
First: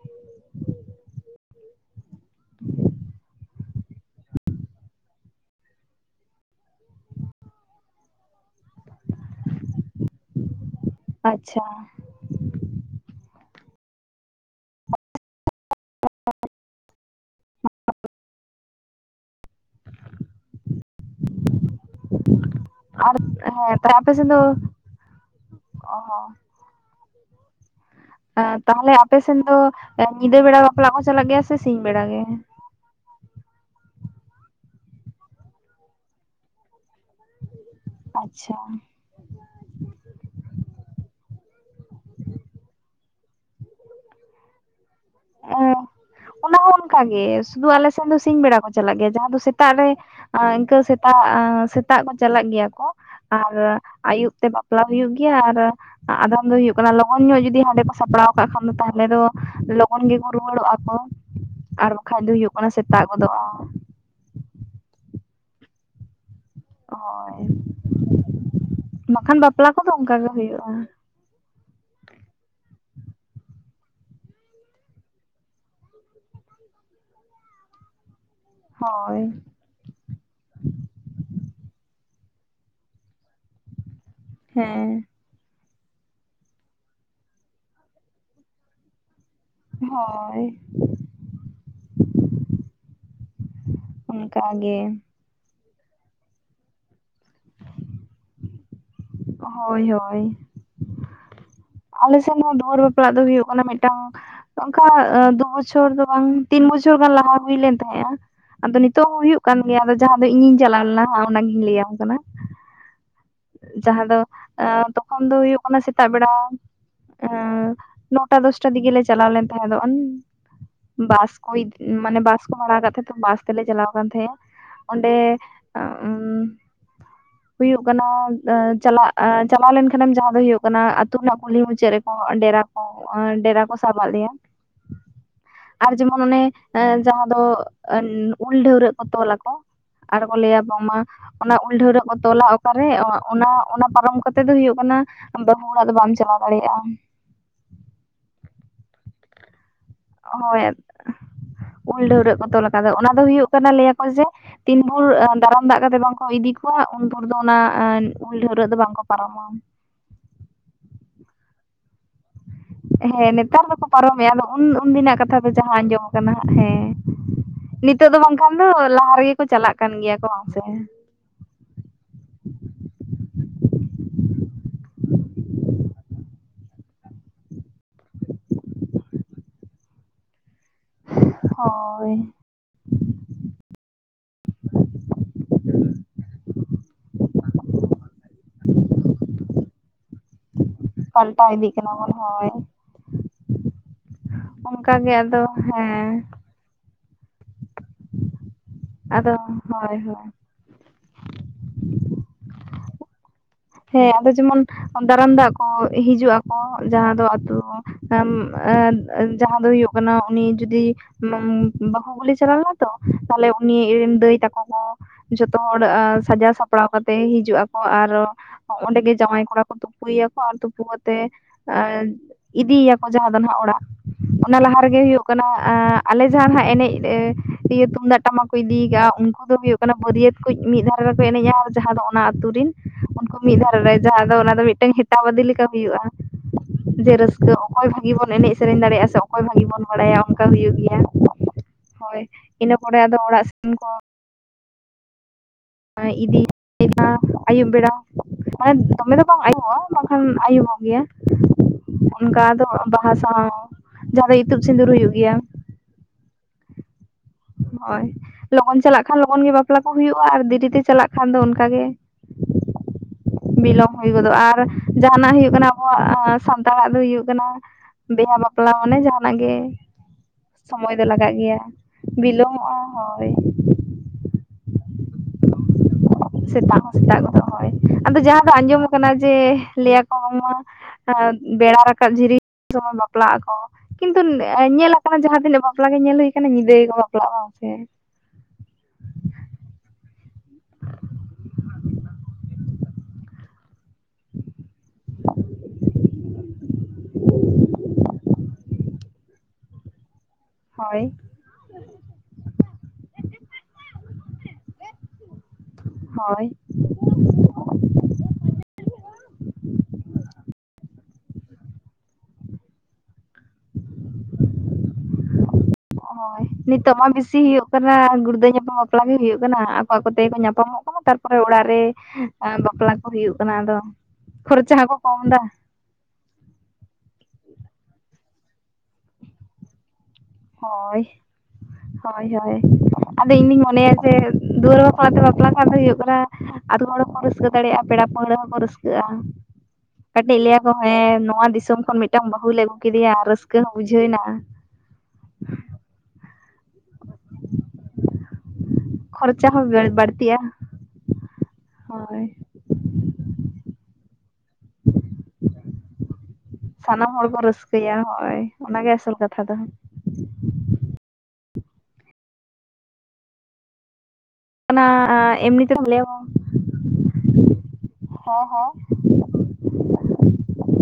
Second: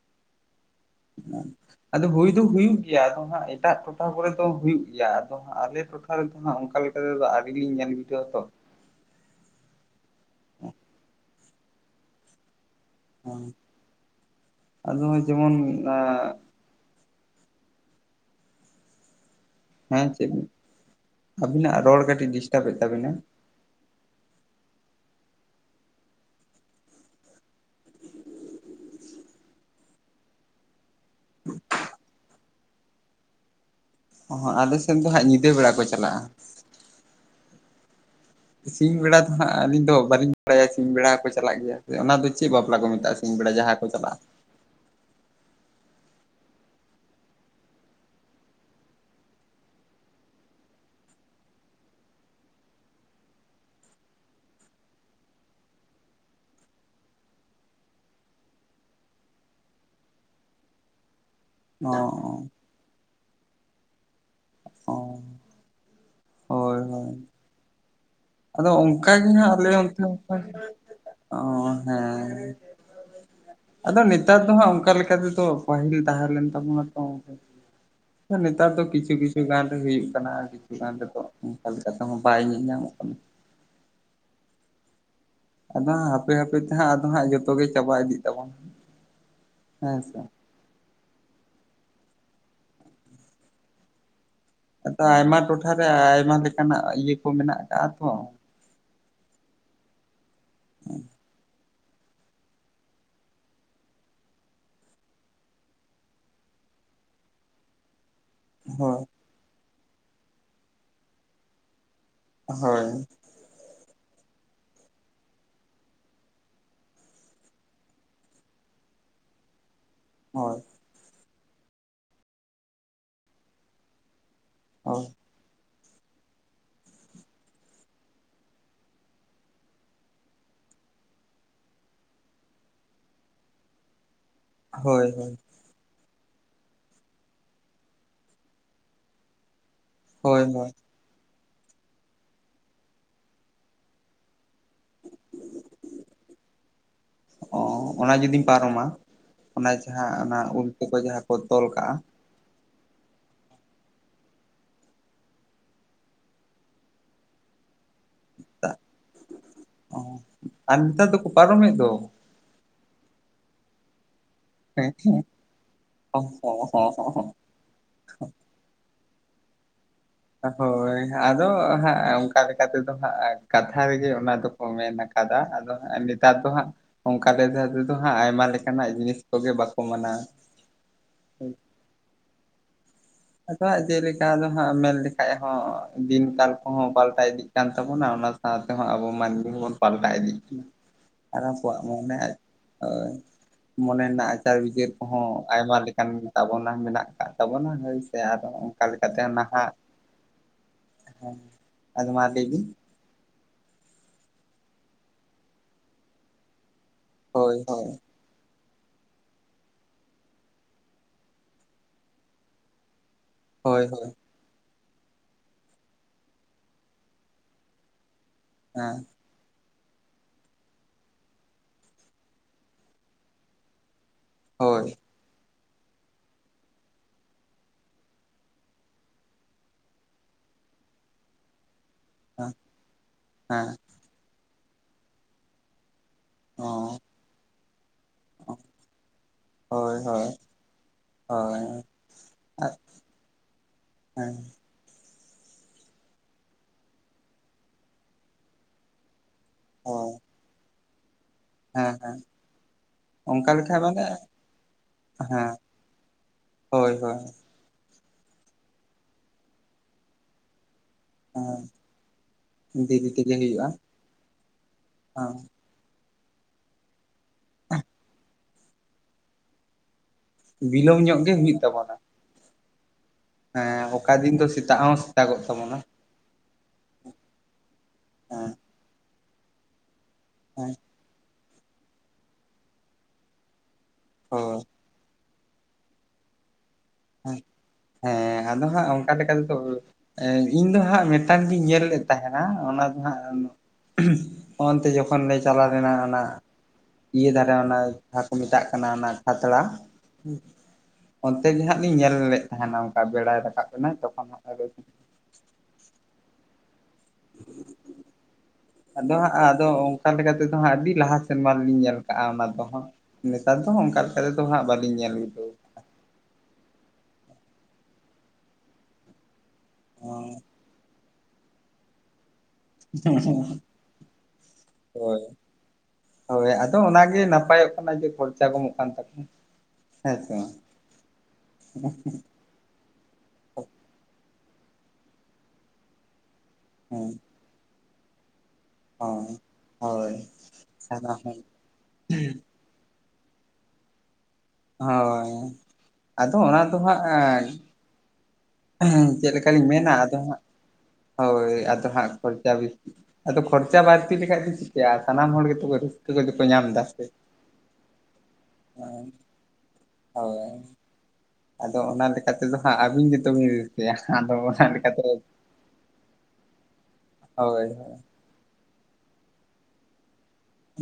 ᱟᱫᱚ ᱦᱩᱭ ᱫᱚ ᱦᱩᱭᱩᱜ ᱜᱮᱭᱟ ᱟᱫᱚ ᱦᱟᱸᱜ ᱮᱴᱟᱜ ᱴᱚᱴᱷᱟ ᱠᱚᱨᱮ ᱫᱚ ᱦᱩᱭᱩᱜ ᱜᱮᱭᱟ ᱟᱫᱚ ᱦᱟᱜ ᱟᱞᱮ ᱴᱚ ᱴᱚᱴᱷᱟ ᱨᱮᱫᱚ ᱚᱱᱠᱟ ᱞᱮᱠᱟ ᱛᱮᱫᱚ ᱟᱹᱣᱨᱤ ᱞᱤᱧ ᱧᱮᱞ ᱵᱤᱴᱟᱹᱣᱟ ᱛᱚ, [inaudible] ᱟᱪᱪᱷᱟ ᱾ [unintelligible] ᱟᱫᱚ ᱡᱮᱢᱚᱱ [inaudible] ᱦᱮᱸ ᱪᱮᱫ ᱵ ᱟᱵᱤᱱᱟᱜ ᱨᱚᱲ ᱠᱟᱹᱴᱤᱡ ᱰᱤᱥᱴᱟᱵᱮᱫ ᱛᱟᱵᱤᱱᱟ ᱟᱨ ᱦᱮᱸ ᱛ ᱟᱯᱮ ᱥᱮᱫ ᱫᱚ ᱚ ᱦᱚᱸ ᱛᱟᱦᱚᱞᱮ ᱟᱯᱮᱥᱱ ᱫᱚ ᱧᱤᱫᱟᱹ ᱵᱮᱲᱟ ᱵᱟᱯᱞᱟ ᱠᱚ ᱪᱟᱞᱟᱜ ᱜᱮᱭᱟ ᱥᱮ ᱥᱤᱧ ᱵᱮᱲᱟ ᱜᱮ ᱚ ᱟᱞᱮ ᱥᱮᱱ ᱫᱚ ᱦᱟᱸᱜ ᱧᱤᱫᱟᱹ ᱵᱮᱲᱟ ᱠᱚ ᱪᱟᱞᱟᱜᱼᱟ ᱟᱪᱪᱷᱟ ᱥᱤᱧ ᱵᱮᱲᱟ ᱟᱹᱞᱤᱧ ᱫᱚ ᱵᱟᱹᱞᱤᱧ ᱵᱟᱲᱟᱭᱟ ᱥᱤᱧ ᱵᱮᱲᱟ ᱦᱚᱸᱠᱚ ᱪᱟᱞᱟᱜ ᱜᱮᱭᱟ ᱚᱱᱟ ᱫᱚ ᱪᱮᱫ ᱵᱟᱯᱞᱟ ᱠᱚ ᱢᱮᱛᱟᱜᱼᱟ ᱥᱤᱧ ᱵᱮᱲᱟ ᱡᱟᱦᱟᱸ ᱠᱚ ᱪᱟᱞᱟᱜᱼᱟ ᱮ ᱚᱱᱟ ᱦᱚᱸ ᱚᱱᱠᱟᱜ ᱜᱮ ᱥᱩᱫᱷᱩ ᱟᱞᱮ ᱥᱮᱱ ᱫᱚ ᱥᱤᱧ ᱵᱮᱲᱟ ᱠᱚ ᱪᱟᱞᱟᱜ ᱜᱮᱭᱟ ᱡᱟᱦᱟᱸ ᱫᱚ ᱥᱮᱛᱟᱜ ᱨᱮ ᱤᱱᱠᱟᱹ ᱥᱮᱛᱟᱜ ᱥᱮᱛᱟᱜ ᱠᱚ ᱪᱟᱞᱟᱜ ᱜᱮᱭᱟ ᱠᱚ ᱟᱨ ᱟᱭᱩᱵ ᱛᱮ ᱵᱟᱯᱞᱟ ᱦᱩᱭᱩᱜ ᱜᱮᱭᱟ ᱟ ᱨ ᱟᱫᱷᱚᱢ ᱫᱚ ᱦᱩᱭᱩᱜ ᱠᱟᱱᱟ ᱞᱚᱜᱚᱱ ᱧᱚᱜ ᱡᱩᱚᱫᱤ ᱦᱟᱸᱰᱮ ᱠᱚ ᱥᱟᱯᱲᱟᱣ ᱠᱟᱜ ᱠᱷᱟᱱ ᱫᱚ ᱛᱟᱦᱚᱞᱮ ᱫᱚ ᱩᱱ ᱜᱮᱠᱚ ᱨᱩᱣᱟᱹᱲᱚᱜᱼᱟ ᱠᱚ ᱟᱨ ᱵᱟᱠᱷᱟᱱᱡ ᱫᱚ ᱚ ᱦᱩᱭᱩᱜ ᱠᱟᱱᱟ ᱥᱮᱛᱟᱜ ᱜᱚᱫᱚᱜᱼᱟ ᱚ ᱦᱳᱭ ᱟᱫᱚ ᱚᱱᱠᱟᱟᱜ ᱜᱮ ᱵᱟᱠᱷᱟᱱ ᱦᱟᱸᱜ ᱟᱞᱮ ᱵᱟᱯᱞᱟ ᱠᱚᱫᱚ ᱚᱱᱛᱮ ᱦᱚᱸ ᱜᱮ ᱚᱱᱠᱟ ᱦᱩᱭᱩᱜᱼᱟ ᱚ ᱦᱮᱸ ᱟᱫᱚ ᱱᱮᱛᱟᱨ ᱫᱚ ᱦᱟᱸᱜ ᱚᱱᱠᱟ ᱞᱮᱠᱟ ᱛᱮᱫᱚ ᱯᱟᱹᱦᱤᱞ ᱛᱟᱦᱮᱸᱞᱮᱱ ᱛᱟᱵᱚᱱᱟ ᱛᱚ [inaudible] ᱱᱮᱛᱟᱨ ᱫᱚ ᱠᱤᱪᱩ ᱦᱳᱭ ᱠᱤᱪᱩ ᱜᱟᱱ ᱨᱮ ᱦᱩᱭᱩᱜ ᱠᱤᱪᱷᱩᱩᱜᱟᱱ ᱨᱮᱫᱚ ᱚᱱᱠᱟ ᱛᱮᱦᱚᱸ ᱵᱟᱭ ᱧᱮᱞ ᱧᱟᱢᱚᱜ ᱠᱟᱱᱟ ᱦᱮᱸ ᱟᱫᱚ ᱦᱟᱜ ᱦᱟᱯᱮ ᱦᱟᱯᱮ ᱛᱮ ᱦᱟᱸᱜ ᱟᱫᱚ ᱦᱟᱸᱜ ᱡᱚᱛᱚᱜ ᱜᱮ ᱪᱟᱵᱟ ᱤᱫᱤᱜ ᱛᱟᱵᱚᱱᱟ ᱦᱮᱸ ᱥᱮ ᱦᱳᱭ ᱚᱱᱠᱟᱜᱮ ᱟᱫᱚ ᱟᱭᱢᱟ ᱴᱚᱴᱷᱟᱨᱮ ᱟᱭᱢᱟ ᱞᱮᱠᱟᱱᱟᱜ ᱤᱭᱟᱹ ᱠᱚ ᱢᱮᱱᱟᱜ ᱠᱟᱜ ᱼ ᱟ ᱛᱚ ᱦᱳᱭ ᱦᱳᱭ [inaudible] ᱟᱞᱮ ᱥᱮᱫᱱᱟᱜ ᱫᱷᱚᱨ ᱵᱟᱯᱞᱟᱜ ᱫᱚ ᱦᱩᱭᱩᱜᱜ ᱠᱟᱱᱟ ᱢᱤᱫᱴᱟᱝ ᱚᱱᱠᱟ ᱫᱩ ᱵᱚᱪᱷᱚᱨ ᱫᱚ ᱵᱟᱝ ᱛᱤᱱ ᱵᱚᱪᱷᱚᱨ ᱜᱟᱱ ᱞᱟᱦᱟ ᱦᱩᱭ ᱞᱮᱱ ᱛᱟᱸᱦᱮᱜᱼᱟ ᱟᱫᱚ ᱦᱳᱭ ᱱᱤᱛᱚᱜ ᱦᱚᱸ ᱦᱩᱭᱩᱜ ᱠᱟᱱ ᱜᱮᱭᱟ ᱟᱫᱚ ᱡᱟᱦᱟᱸ ᱫᱚ ᱤᱧᱤᱧ ᱪᱟᱞᱟᱣ ᱞᱮᱱᱟ ᱚᱱᱟᱜᱤᱧ ᱞᱟᱹᱭᱟᱢ ᱠᱟᱱᱟ ᱦᱳᱭ ᱡᱟᱦᱟᱸ ᱫᱚ ᱛᱚᱠᱷᱚᱱ ᱫᱚ ᱦᱩᱭᱩᱜ ᱠᱟᱱᱟ ᱥᱮᱛᱟᱜ ᱵᱮᱲᱟ ᱟ ᱱᱚᱴᱟ ᱫᱚᱥᱴᱟ ᱫᱤᱜᱮ ᱞᱮ ᱪᱟᱞᱟᱣ ᱞᱮᱱ ᱛᱟᱦᱮᱸ ᱫᱚᱜ -ᱟᱱ ᱦᱳᱭ ᱵᱟᱥ ᱠᱚᱭᱤᱡᱽ ᱢᱟᱱᱮ ᱵᱟᱥ ᱠᱚ ᱵᱷᱟᱲᱟ ᱟᱠᱟᱫ ᱛᱟᱦᱮᱸ ᱛᱚ ᱵᱟᱥ ᱛᱮᱞᱮ ᱪᱟᱞᱟᱣ ᱠᱟᱱ ᱛᱟᱦᱮᱸᱜᱼᱟ ᱦᱳᱭ ᱚᱸᱰᱮ ᱮ ᱦᱩᱭᱩᱜ ᱠᱟᱱᱟ ᱮ ᱪᱟᱞᱟᱜ ᱪᱟᱞᱟᱣ ᱞᱮᱱᱠᱷᱟᱱᱮᱢ ᱡᱟᱦᱟᱸ ᱫᱚ ᱦ ᱦᱩᱭᱩᱜ ᱠᱟᱱᱟ ᱟ ᱟᱹᱛᱩ ᱨᱮᱱᱟᱜ ᱠᱩᱞᱦᱤ ᱢᱩᱪᱟᱹᱫ ᱨᱮᱠᱚ ᱰᱮᱨᱟ ᱚ ᱰᱮᱨᱟ ᱠᱚ ᱥᱟᱵ-ᱟᱫ ᱞᱮᱭᱟ ᱦᱳᱭ ᱦᱳᱭ ᱟᱨ ᱡᱮᱢᱚᱱ ᱚᱱᱮ ᱡᱟᱦᱟᱸ ᱫᱚ ᱩᱞ ᱰᱷᱟᱹᱣᱨᱟᱹᱜ ᱠᱚ ᱛᱚᱞᱟᱠᱚ ᱟᱨᱠᱚ ᱦᱳᱭ ᱞᱟᱹᱭᱟ ᱦᱳᱭ ᱵᱟᱝᱢᱟ ᱚᱱᱟ ᱩᱞ ᱰᱷᱟᱹᱣᱨᱟᱹᱜ ᱠᱚ ᱛᱚᱞᱟ ᱚᱠᱟᱨᱮ ᱚᱱᱟ ᱚᱱᱟ ᱯᱟᱨᱚᱢ ᱠᱟᱛᱮᱜ ᱫᱚ ᱦᱩᱭᱩᱜ ᱠᱟᱱᱟ ᱵᱟᱹᱦᱩ ᱚᱲᱟᱜ ᱫᱚ ᱵᱟᱢ ᱪᱟᱞᱟᱣ ᱫᱟᱲᱮᱭᱟᱜᱼᱟ ᱚ ᱚᱱᱟ ᱡᱩᱫᱤᱢ ᱯᱟᱨᱚᱢᱟ ᱚᱱᱟ ᱡᱟᱦᱟᱸ ᱚᱱᱟ ᱩᱞ ᱛᱮᱠᱚ ᱡᱟᱦᱟᱸ ᱠᱚ ᱛᱚᱞ ᱠᱟᱜᱼᱟ ᱰᱟᱹᱣᱟᱹᱜ ᱠᱚ ᱛᱚᱞ ᱟᱫᱚ ᱚᱱᱟ ᱫᱚ ᱦᱩᱭᱩᱜ ᱠᱟᱱᱟ ᱞᱟᱹᱭᱟᱠᱚ ᱡᱮ ᱛᱤᱱ ᱵᱷᱳᱨ ᱫᱟᱨᱟᱢ ᱫᱟᱜ ᱠᱟᱛᱮᱜ ᱵᱟᱝᱠᱚ ᱤᱫᱤ ᱠᱚᱣᱟ ᱩᱱᱯᱚᱨ ᱫᱚ ᱚᱱᱟ ᱩᱞ ᱰᱷᱟᱹᱨᱟᱹᱜ ᱫᱚ ᱵᱟᱝᱠᱚ ᱯᱟᱨᱚᱢᱟ ᱚ ᱟᱨ ᱱᱮᱛᱟᱨ ᱫᱚᱠᱚ ᱯᱟᱨᱚᱢᱮᱫ ᱫᱚ ᱦᱮᱸ ᱱᱮᱛᱟᱨ ᱫᱚᱠᱚ ᱯᱟᱨᱚᱢᱮᱜᱼᱟ ᱟᱫᱚ ᱩᱱ ᱦᱮᱸ ᱩᱱᱫᱤᱱᱟᱜ ᱦᱮᱸ ᱠᱟᱛᱷᱟ ᱫᱚ ᱡᱟᱦᱟᱸ ᱟᱸᱡᱚᱢ ᱠᱟᱱᱟ ᱦᱮᱸ ᱱᱤᱛᱚᱜ ᱫᱚ ᱵᱟᱝᱠᱷᱟᱱ ᱫᱚ ᱞᱟᱦᱟ ᱨᱮᱜᱮ ᱠᱚ ᱪᱟᱞᱟᱜ ᱠᱟᱱ ᱜᱮᱭᱟ ᱠᱚ ᱵᱟᱝ ᱥᱮ ᱦᱳᱭ ᱟᱫᱚ ᱦᱟᱸᱜ ᱚᱱᱠᱟ ᱞᱮᱠᱟ ᱛᱮᱫᱚ ᱦᱟᱸᱜ ᱠᱟᱛᱷᱟ ᱨᱮᱜᱮ ᱚᱱᱟ ᱫᱚᱠᱚ ᱢᱮᱱᱠ ᱟᱫᱚ ᱮᱤᱛ ᱫᱚ [unintelligible] ᱚᱱᱠᱟᱞ ᱫᱷᱟᱨ ᱛᱮᱫᱚ ᱦᱟᱸᱜ ᱟᱭᱢᱟ ᱞᱮᱠᱟᱱᱟᱜ ᱡᱤᱱᱤᱥ ᱠᱚᱜᱮ ᱵᱟᱠᱚ ᱢᱟᱱᱟ ᱦᱳᱭ ᱟᱫᱚᱷᱟᱜ ᱡᱮᱞᱮᱠᱟ ᱫᱚ ᱦᱟᱸᱜ ᱢᱮᱱ ᱞᱮᱠᱷᱟᱡ ᱦᱚᱸ ᱫᱤᱱ ᱠᱟᱞ ᱠᱚᱦᱚᱸ ᱯᱟᱞᱴᱟᱣ ᱤᱫᱤᱜ ᱠᱟᱱ ᱛᱟᱵᱚᱱᱟ ᱚᱱᱟ ᱥᱟᱶᱛᱮᱦᱚᱸ ᱟᱵᱚ ᱢᱟᱹᱱᱢᱤ ᱦᱚᱸᱵᱚᱱ ᱯᱟᱞᱴᱟᱣ ᱤᱫᱤᱜ ᱜᱮᱭᱟ ᱯᱟᱞᱴᱟᱣ [inaudible] ᱤᱫᱤᱜ ᱠᱚᱣᱟᱜ ᱠᱟᱱᱟ ᱵᱚᱱ ᱢᱚᱱᱮ ᱦᱳᱭ ᱳᱚᱭ ᱢᱚᱱᱮ ᱨᱮᱱᱟᱜ ᱟᱪᱟᱨ ᱵᱤᱪᱟᱹᱨ ᱚᱱᱠᱟ ᱜᱮ ᱠᱚᱦᱚᱸ ᱟᱫᱚ ᱟᱭᱢᱟ ᱞᱮᱠᱟᱱ ᱦᱮᱸ ᱜᱮᱛᱟᱵᱚᱱᱟ ᱢᱮᱱᱟᱜ ᱟᱠᱟᱫ ᱛᱟᱵᱚᱱᱟ ᱦᱳᱭ ᱥᱮ ᱟᱨ ᱚᱱᱠᱟ ᱞᱮᱠᱟᱛᱮ ᱟᱫᱚ ᱱᱟᱦᱟᱜ ᱦᱳᱭ ᱦᱳᱭ ᱦ ᱟᱫᱚ ᱢᱟᱨ ᱜᱮ ᱦᱮᱸ ᱟᱫᱚ ᱡᱮᱢᱚᱱ ᱫᱟᱨᱟᱢ ᱫᱟᱜ ᱠᱚ ᱦᱤᱡᱩᱜ ᱟᱠᱚ ᱡᱟᱦᱟᱸ ᱫᱚᱛ ᱦᱳᱭ ᱦᱳᱭ ᱡᱟᱦᱟᱸ ᱫᱚ ᱦᱩᱭᱩᱜ ᱠᱟᱱᱟ ᱩᱱᱤ ᱡᱩᱫᱤ ᱵᱟᱹᱦᱩ ᱜᱩᱞᱤ ᱪᱟᱞᱟᱣ ᱞᱮᱱᱟ ᱛᱚ ᱛᱟᱦᱚᱞᱮ ᱩᱱᱤ ᱦᱳᱭ ᱦᱳᱭ ᱨᱮᱱ ᱫᱟᱹᱭ ᱛᱟᱠᱚ ᱦᱚᱸ ᱡᱷᱚᱛᱚ ᱦᱚᱲ ᱥᱟᱡᱟᱣ ᱥᱟᱯᱲᱟᱣ ᱠᱟᱛᱮ ᱦᱤᱡᱩᱜᱼᱟᱠᱚ ᱟᱨ ᱦᱮᱸ ᱚᱸᱰᱮ ᱜᱮ ᱡᱟᱶᱟᱭ ᱠᱚᱲᱟ ᱛᱩᱯᱩᱭᱮᱭᱟᱠᱚ ᱟᱨ ᱛᱩᱯᱩ ᱠᱟᱛᱮᱜ ᱤᱫᱤᱭᱮᱭᱟᱠᱚ ᱡᱟᱦᱟᱸ ᱫᱚ ᱦᱟᱜ ᱚᱲᱟᱜ ᱚᱱᱟ ᱞᱟᱦᱟ ᱦᱳᱭ ᱨᱮᱜᱮ ᱦᱩᱭᱩᱜᱼᱟ ᱦᱩᱭᱩᱜ ᱟᱞᱮ ᱡᱟᱦᱟᱸᱱᱟᱜ ᱮᱱᱮᱡ ᱛᱩᱢᱫᱟᱜ ᱴᱟᱢᱟᱠ ᱠᱚ ᱤᱫᱤᱭ ᱟᱠᱟᱟᱜᱼᱟ ᱩᱱᱠᱩ ᱫᱚ ᱦᱩᱭᱩᱜ ᱠᱟᱱᱟ ᱵᱟᱹᱨᱭᱟᱹᱛ ᱠᱚ ᱢᱤᱫ ᱫᱷᱟᱨᱮ ᱨᱮᱠᱚ ᱮᱱᱮᱡᱼᱟ ᱟᱨ ᱡᱟᱦᱟᱸ ᱫᱚ ᱚᱱᱟ ᱦᱮᱸ ᱟᱛᱩᱨᱤᱱ ᱩᱱᱠᱩ ᱢᱤᱫ ᱦᱮᱸ ᱫᱷᱟᱨᱮ ᱨᱮ ᱡᱟᱦᱟᱸ ᱫᱚ ᱚᱱᱟ ᱫᱚ ᱢᱤᱫᱴᱟᱝ ᱦᱮᱛᱟ ᱵᱟᱫᱤ ᱞᱮᱠᱟ ᱦᱩᱭᱩᱜᱼᱟ ᱚ [inaudible] ᱡᱮ ᱨᱟᱹᱥᱠᱟᱹ ᱚᱠᱚᱭ ᱵᱷᱟᱜᱤ ᱵᱚᱱ ᱮᱱᱮᱡ ᱥᱮᱹᱨᱮᱧ ᱫᱟᱲᱮᱭᱟᱜᱼᱟ ᱥᱮ ᱚᱠᱚᱭ ᱵᱷᱟᱜᱤ ᱵᱚᱱ ᱦᱳᱭ ᱵᱟᱲᱟᱭᱟ ᱦᱳᱭ ᱚᱱᱠᱟ ᱦᱩᱭᱩᱜ ᱜᱮᱭᱟ [unintelligible] ᱦᱳᱭ ᱦᱳᱭ ᱤᱱᱟᱹ ᱯᱚᱨᱮ ᱟᱫᱚ ᱚᱲᱟᱜ ᱥᱮᱱ ᱠᱚ [inaudible] ᱦᱮᱸ ᱤᱫᱤᱭᱟ ᱟᱹᱭᱩᱵ ᱵᱮᱲᱟ ᱢᱟᱱᱮ ᱫᱚᱢᱮ ᱫᱚ ᱵᱟᱝ ᱟᱭᱩᱵ [inaudible] ᱦᱳᱭ ᱵᱟᱝᱠᱷᱟᱱ ᱟᱭᱩᱵᱚᱜ ᱜᱮᱭᱟ [inaudible] ᱦᱮᱸ ᱦᱮᱸ ᱚᱱᱠᱟ ᱫᱚ ᱵᱟᱦᱟ ᱥᱟᱶ ᱚᱱᱠᱟ ᱞᱮᱠᱷᱟ ᱵᱟᱝᱮ ᱡᱟᱦᱟᱸ ᱫᱚ ᱤᱛᱩᱫ ᱥᱤᱸᱫᱩᱨ ᱦᱩᱭᱩᱜ ᱜᱮᱭᱟ ᱦᱮᱸ [inaudible] ᱦᱳᱭ ᱦᱳᱭ ᱦᱳᱭ ᱞᱚᱜᱚᱱ ᱪᱟᱞᱟᱜ ᱠᱷᱟᱱ ᱞᱚᱜᱚᱱ ᱜᱮ ᱵᱟᱯᱞᱟ ᱠᱚ ᱦᱩᱭᱩᱜᱼᱟ ᱟᱨ ᱫᱮᱨᱤᱛᱮ ᱪᱟᱞᱟᱜ ᱠᱷ ᱠᱷᱟᱱ ᱫᱚ ᱦᱮᱸ ᱚᱱᱠᱟᱜᱮ ᱫᱮᱨᱤ ᱛᱮᱜᱮ ᱦᱩᱭᱩᱜᱼᱟ ᱵᱤᱞᱚᱢ ᱦᱩᱭ ᱜᱚᱫᱚᱜᱼᱟ ᱟᱨ ᱦᱮᱸ ᱡᱟᱦᱟᱱᱟᱜ ᱦᱩᱭᱩᱜ ᱠᱟᱱᱟ ᱟᱵᱚᱣᱟᱜ ᱥᱟᱱᱛᱟᱲᱟᱜ ᱫᱚ ᱦᱩᱭᱩᱜ ᱠᱟᱱᱟ ᱵᱤᱦᱟᱟᱹ ᱵᱟᱯᱞᱟ ᱢᱟᱱᱮ ᱡᱟᱦᱟᱱᱟᱜ ᱜᱮ ᱥᱚᱢᱚᱭ ᱵᱤᱞᱚᱢ ᱫᱚ ᱧᱚᱜ ᱜᱮ ᱞᱟᱜᱟᱜ ᱦᱩᱭᱩᱜ ᱜᱮᱭᱟ ᱛᱟᱵᱚᱱᱟ ᱵᱤᱞᱚᱢᱚᱜᱼᱟ ᱦᱳᱭ ᱦᱮᱸ ᱚᱠᱟ ᱫᱤᱱ ᱫᱚ ᱥᱮᱛᱟᱜ ᱦᱚᱸ ᱥᱮᱛᱟᱜᱚᱜ ᱛᱟᱵᱚᱱᱟ ᱥᱮᱛᱟᱜ ᱦᱚᱸ ᱥᱮᱛᱟᱜ ᱠᱚᱫᱚᱚᱦᱚᱭ ᱟᱫᱚ ᱡᱟᱦᱟᱸ ᱦᱮᱸ ᱫᱚ ᱟᱸᱡᱚᱢ ᱠᱟᱱᱟ ᱡᱮ ᱞᱟᱹᱭᱭᱟᱠᱚ ᱢᱟ ᱦᱮᱸ ᱵᱮᱲᱟ ᱨᱟᱠᱟᱵ ᱡᱷᱤᱨᱤ ᱥᱚᱢᱚᱭ ᱵᱟᱯᱞᱟᱜ ᱟᱠᱚ ᱠᱤᱱᱛᱩ ᱦᱳᱭ ᱧᱮᱞ ᱟᱠᱟᱱᱟ ᱡᱟᱦᱟᱸ ᱛᱤᱱᱟᱹᱜ ᱵᱟᱯᱞᱟ ᱜᱮ ᱧᱮᱞ ᱦᱩᱭ ᱟᱠᱟᱱᱟ ᱧᱤᱫᱟᱹᱭ ᱜᱮ ᱦᱮᱸ ᱵᱟᱯᱞᱟᱟᱜ ᱥᱮ ᱦᱮᱸ ᱟᱫᱚ ᱦᱟᱸᱜ ᱚᱱᱠᱟ ᱞᱮᱠᱟᱛᱚ [unintelligible] ᱤᱧ ᱫᱚ ᱦᱟᱸᱜ ᱢᱤᱫᱴᱟᱝ ᱜᱤᱧ ᱧᱮᱞ ᱞᱮᱫ ᱛᱟᱦᱮᱱᱟ ᱚᱱᱟ ᱫᱚ ᱦᱟᱸᱜ ᱚᱱᱛᱮ ᱡᱚᱠᱷᱚᱱ ᱞᱮ ᱪᱟᱞᱟᱣ ᱞᱮᱱᱟ ᱚᱱᱟ ᱤᱭᱟᱹ ᱫᱷᱟᱨᱮ ᱚᱱᱟ ᱡᱟᱦᱟᱸ ᱠᱚ ᱢᱮᱛᱟᱜ ᱠᱟᱱᱟ ᱚᱱᱟ ᱠᱷᱟᱛᱲᱟ ᱦᱳᱭ ᱚᱱᱛᱮ ᱜᱮ ᱦᱟᱸᱜ ᱞᱤᱧ ᱧᱮᱞ ᱞᱮᱫ ᱛᱟᱦᱮᱱᱟ ᱚᱱᱠᱟ ᱵᱮᱲᱟᱭ ᱨᱟᱠᱟᱵ ᱮᱱᱟ ᱛᱚᱠᱷᱚᱱ ᱦᱟᱸ ᱦᱳᱭ [unintelligible] ᱟᱫᱚ ᱦᱟᱸᱜ ᱟᱫᱚ ᱚᱱᱠᱟ ᱞᱮᱠᱟ ᱛᱮᱫᱚ ᱦᱟᱸᱜ ᱟᱹᱰᱤ ᱞᱟᱦᱟ ᱥᱮᱨᱢᱟ ᱨᱮᱞᱤᱧ ᱧᱮᱞ ᱟᱠᱟᱟᱜᱼᱟ ᱚᱱᱟ ᱫᱚ ᱦᱟᱸᱜ ᱱᱮᱛᱟᱨ ᱫᱚᱦ ᱚᱱᱠᱟ ᱞᱮᱠᱟᱛᱮᱫᱚ ᱦᱟᱸᱟᱜ ᱵᱟᱞᱤᱧ ᱧᱮᱞ ᱜᱚᱫᱣᱟ ᱦᱳᱭ ᱱᱤᱛᱚᱜ ᱢᱟ ᱵᱮᱥᱤ ᱦᱩᱭᱩᱜ ᱠᱟᱱᱟ ᱜᱩᱲᱫᱟᱹ ᱧᱟᱢᱚᱜ ᱵᱟᱯᱞᱟ ᱜᱮ ᱦᱩᱭᱩᱜ ᱠᱟᱱᱟ ᱟᱠᱚ ᱠᱚᱛᱮ ᱠᱚ ᱧᱟᱯᱟᱢᱚᱜ ᱠᱟᱱᱟ ᱛᱟᱨᱯᱚᱨᱮ ᱚᱲᱟᱜ ᱨᱮ ᱵᱟᱯᱞᱟ ᱠᱚ ᱦᱩᱭᱩᱜ ᱠᱟᱱᱟ ᱟᱫᱚ, ᱠᱷᱚᱨᱪᱟ ᱦᱚᱸᱠᱚ ᱠᱚᱢ ᱦᱳᱭ ᱮᱫᱟ᱾ ᱦᱳᱭ ᱟᱫᱚ ᱚᱱᱟᱜᱮ ᱱᱟᱯᱟᱭᱚᱜ ᱠᱟᱱᱟ ᱡᱮ ᱠᱷᱚᱨᱪᱟ ᱠᱚᱢᱚᱜ ᱠᱟᱱ ᱛᱟᱠᱚᱣᱟ᱾ ᱦᱮᱸ ᱛᱚ᱾ ᱦᱳᱭ ᱦᱳᱭ ᱦᱳᱭ᱾ ᱟᱫᱚ ᱤᱧ ᱫᱩᱧ ᱢᱚᱱᱮᱭᱟ ᱡᱮ ᱫᱩᱣᱟᱹᱨ ᱵᱟᱯᱞᱟᱛᱮ ᱵᱟᱯᱞᱟ ᱠᱷᱟᱱ ᱫᱚ ᱦᱩᱭᱩᱜ ᱠᱟᱱᱟ ᱟᱛ ᱦᱚᱲ ᱦᱮᱸ ᱠᱚ ᱨᱟᱹᱥᱠᱟᱹ᱾ ᱫᱟᱲᱭᱟᱜᱼᱟ ᱯᱮᱲᱟ ᱯᱟᱹᱲᱦᱟᱹ ᱦᱚᱸ ᱨᱟᱹᱥ ᱦᱳᱭᱳᱜ-ᱟ, ᱦᱳᱭ ᱦᱳᱭ ᱠᱟᱹᱴᱤᱡ ᱞᱟᱹᱭᱟ ᱠᱚ ᱦᱮᱸ ᱥᱟᱱᱟᱢ ᱱᱚᱣᱟ ᱫᱤᱥᱚᱢ ᱠᱷᱚᱱ ᱢᱤᱫᱴᱟᱝ ᱵᱟᱹᱦᱩ ᱞᱮ ᱟᱹᱜᱩ ᱠᱮᱫᱮᱭᱟ ᱟᱨ ᱨᱟᱹᱥᱠᱟᱹ ᱦᱚᱸ ᱵᱩᱡᱷᱟᱹᱣ ᱮᱱᱟ᱾ ᱦᱳᱭ ᱟᱫᱚ ᱚᱱᱟ ᱫᱚ ᱦᱟᱸᱜ ᱮᱻ ᱪᱮᱫ ᱠᱷᱚᱨᱪᱟ ᱦᱚᱸ ᱞᱮᱠᱟᱞᱤᱧ ᱢᱮᱱᱟ ᱟᱫᱚ ᱵᱟᱹᱲᱛᱤᱜᱼᱟ ᱦᱟᱸᱜ ᱦᱳᱭ ᱟᱫᱚ ᱦᱟᱸᱜ ᱦᱳᱭ ᱠᱷᱚᱨᱪᱟ ᱵᱮᱥᱤ ᱟᱫᱚ ᱠᱷᱚᱨᱪᱟ ᱵᱟᱹᱲᱛᱤ ᱞᱮᱠᱷᱟᱡ ᱫᱚ ᱪᱤᱠᱟᱹᱭᱟ ᱥᱟᱱᱟᱢ ᱦᱚᱲ ᱜᱮᱛᱚ ᱨᱟᱹᱥᱠᱟᱹ ᱫᱚ ᱨᱟᱹᱥ ᱥᱟᱱᱟᱢ ᱦᱚᱲ ᱠᱚ ᱨᱟᱹᱥᱠᱟᱹᱭᱟ ᱦᱳᱭ, ᱚᱱᱟᱜᱮ ᱟᱥᱚᱞ ᱠᱟᱛᱷᱟ ᱫᱚ᱾ ᱦᱳᱭ᱾ ᱟᱫᱚ ᱚᱱᱟ ᱞᱮᱠᱟ ᱛᱮᱫᱚ ᱦᱟᱸᱜ ᱟᱹᱵᱤᱱ ᱜᱮᱛᱚᱚᱵᱤᱱ ᱨᱟᱹᱥᱠᱟᱹᱭᱟ᱾ ᱟᱫᱚ ᱚᱱᱟ ᱞᱮᱠᱟᱛᱮ ᱦᱳᱭ ᱮᱢᱱᱤ [unintelligible] ᱦᱮᱸ ᱦᱮᱸ ᱦᱳᱭ ᱦᱳᱭ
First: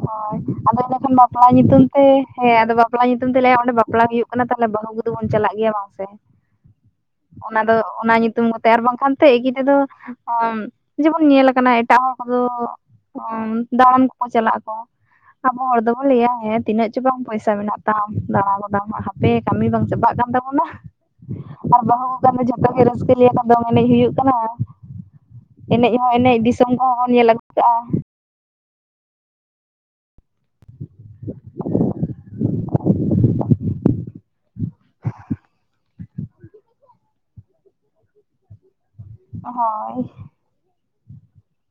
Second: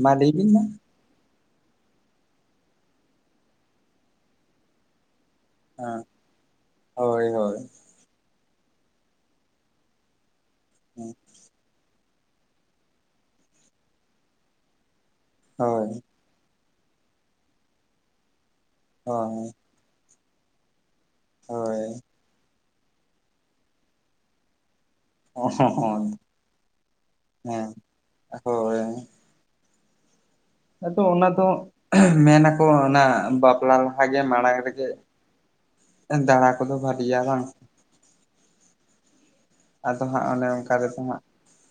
ᱢᱟ ᱞᱟᱹᱭ ᱵᱤᱱ ᱢᱟ ᱟᱫᱚ ᱚᱱᱟ ᱮ ᱵᱟᱯᱞᱟ ᱧᱩᱛᱩᱢ ᱛᱮ ᱦᱮᱸ ᱟᱫᱚ ᱵᱟᱯᱞᱟ ᱧᱩᱛᱩᱢ ᱛᱮ ᱞᱟᱹ ᱚᱸᱰᱮ ᱵᱟᱯᱞᱟ ᱦᱩᱭᱩᱜ ᱠᱟᱱᱟ ᱛᱟᱦᱮ ᱵᱟᱹᱩᱫᱚ ᱵᱚᱱ ᱪᱟᱞᱟᱜ ᱜᱤᱭᱟ ᱵᱟᱝ ᱥᱮ, ᱦᱳᱭ ᱦᱳᱭ ᱚᱱᱟ ᱫᱚ ᱚᱱᱟ ᱧᱩᱛᱩᱢᱛᱮ ᱟᱨ ᱵᱟᱝᱠᱷᱟᱱ ᱮᱠᱤ ᱛᱮᱫᱚ ᱚᱢ ᱡᱮᱢᱚᱱ ᱧᱮᱞᱟᱠ ᱮᱴᱟᱜ ᱦᱚᱲ ᱠᱚᱫᱚ ᱫᱟᱬᱟᱱ ᱠᱚᱠᱚ ᱪᱟᱞᱟᱜ ᱟᱠᱚ, ᱟᱵᱚ ᱦᱚᱲ ᱦᱳᱭ ᱫᱚᱵᱚ ᱞᱟᱹᱭᱟ ᱦᱮᱸ ᱛᱤᱱᱟᱹᱜ ᱪᱚ ᱵᱟᱝ ᱯᱚᱭᱥᱟ ᱢᱮᱱᱟᱜ ᱛᱟᱢ ᱫᱟᱬᱟ ᱜᱚᱫᱟᱢ ᱦᱟᱯᱮ ᱦᱳᱭ ᱠᱟᱹᱢᱤ ᱵᱟᱝ ᱪᱟᱵᱟᱜ ᱠᱟᱱ ᱛᱟᱵᱚᱱᱟ᱾ ᱟᱨ ᱦᱳᱭ ᱵᱟᱹᱦᱩ ᱠᱚ ᱠᱟᱱ ᱫᱚ ᱡᱷᱚᱛᱚ ᱜᱮ ᱨᱟᱹᱥᱠᱟᱹ ᱞᱮᱠᱷᱟᱱ ᱫᱚᱝ ᱮᱱᱮᱡ ᱦᱩᱭᱩᱜ ᱠᱟᱱᱟ᱾ ᱮᱱᱮᱡ ᱦᱚᱸ ᱮᱱᱮᱡ ᱫᱤᱥᱚᱢ ᱠᱚᱦᱚᱸ ᱵᱚᱱ ᱧᱮᱞ ᱟᱹᱜᱩ ᱦᱮᱸ ᱠᱟᱜᱼᱟ᱾ ᱦᱳᱭ᱾ ᱟᱫᱚ ᱚᱱᱟ ᱫᱚ ᱢᱮᱱᱟᱠᱚ ᱚᱱᱟ ᱵᱟᱯᱞᱟ ᱞᱟᱦᱟᱜᱮ ᱢᱟᱲᱟᱝ ᱨᱮᱜᱮ ᱫᱟᱬᱟ ᱠᱚᱫᱚ ᱵᱷᱞᱤᱭᱟ ᱵᱟᱝ ᱦᱳᱭ ᱟᱫᱚ ᱦᱟᱸᱜ ᱚᱱᱮ ᱚᱱᱠᱟ ᱨᱮᱫᱚ ᱦᱟᱸᱜ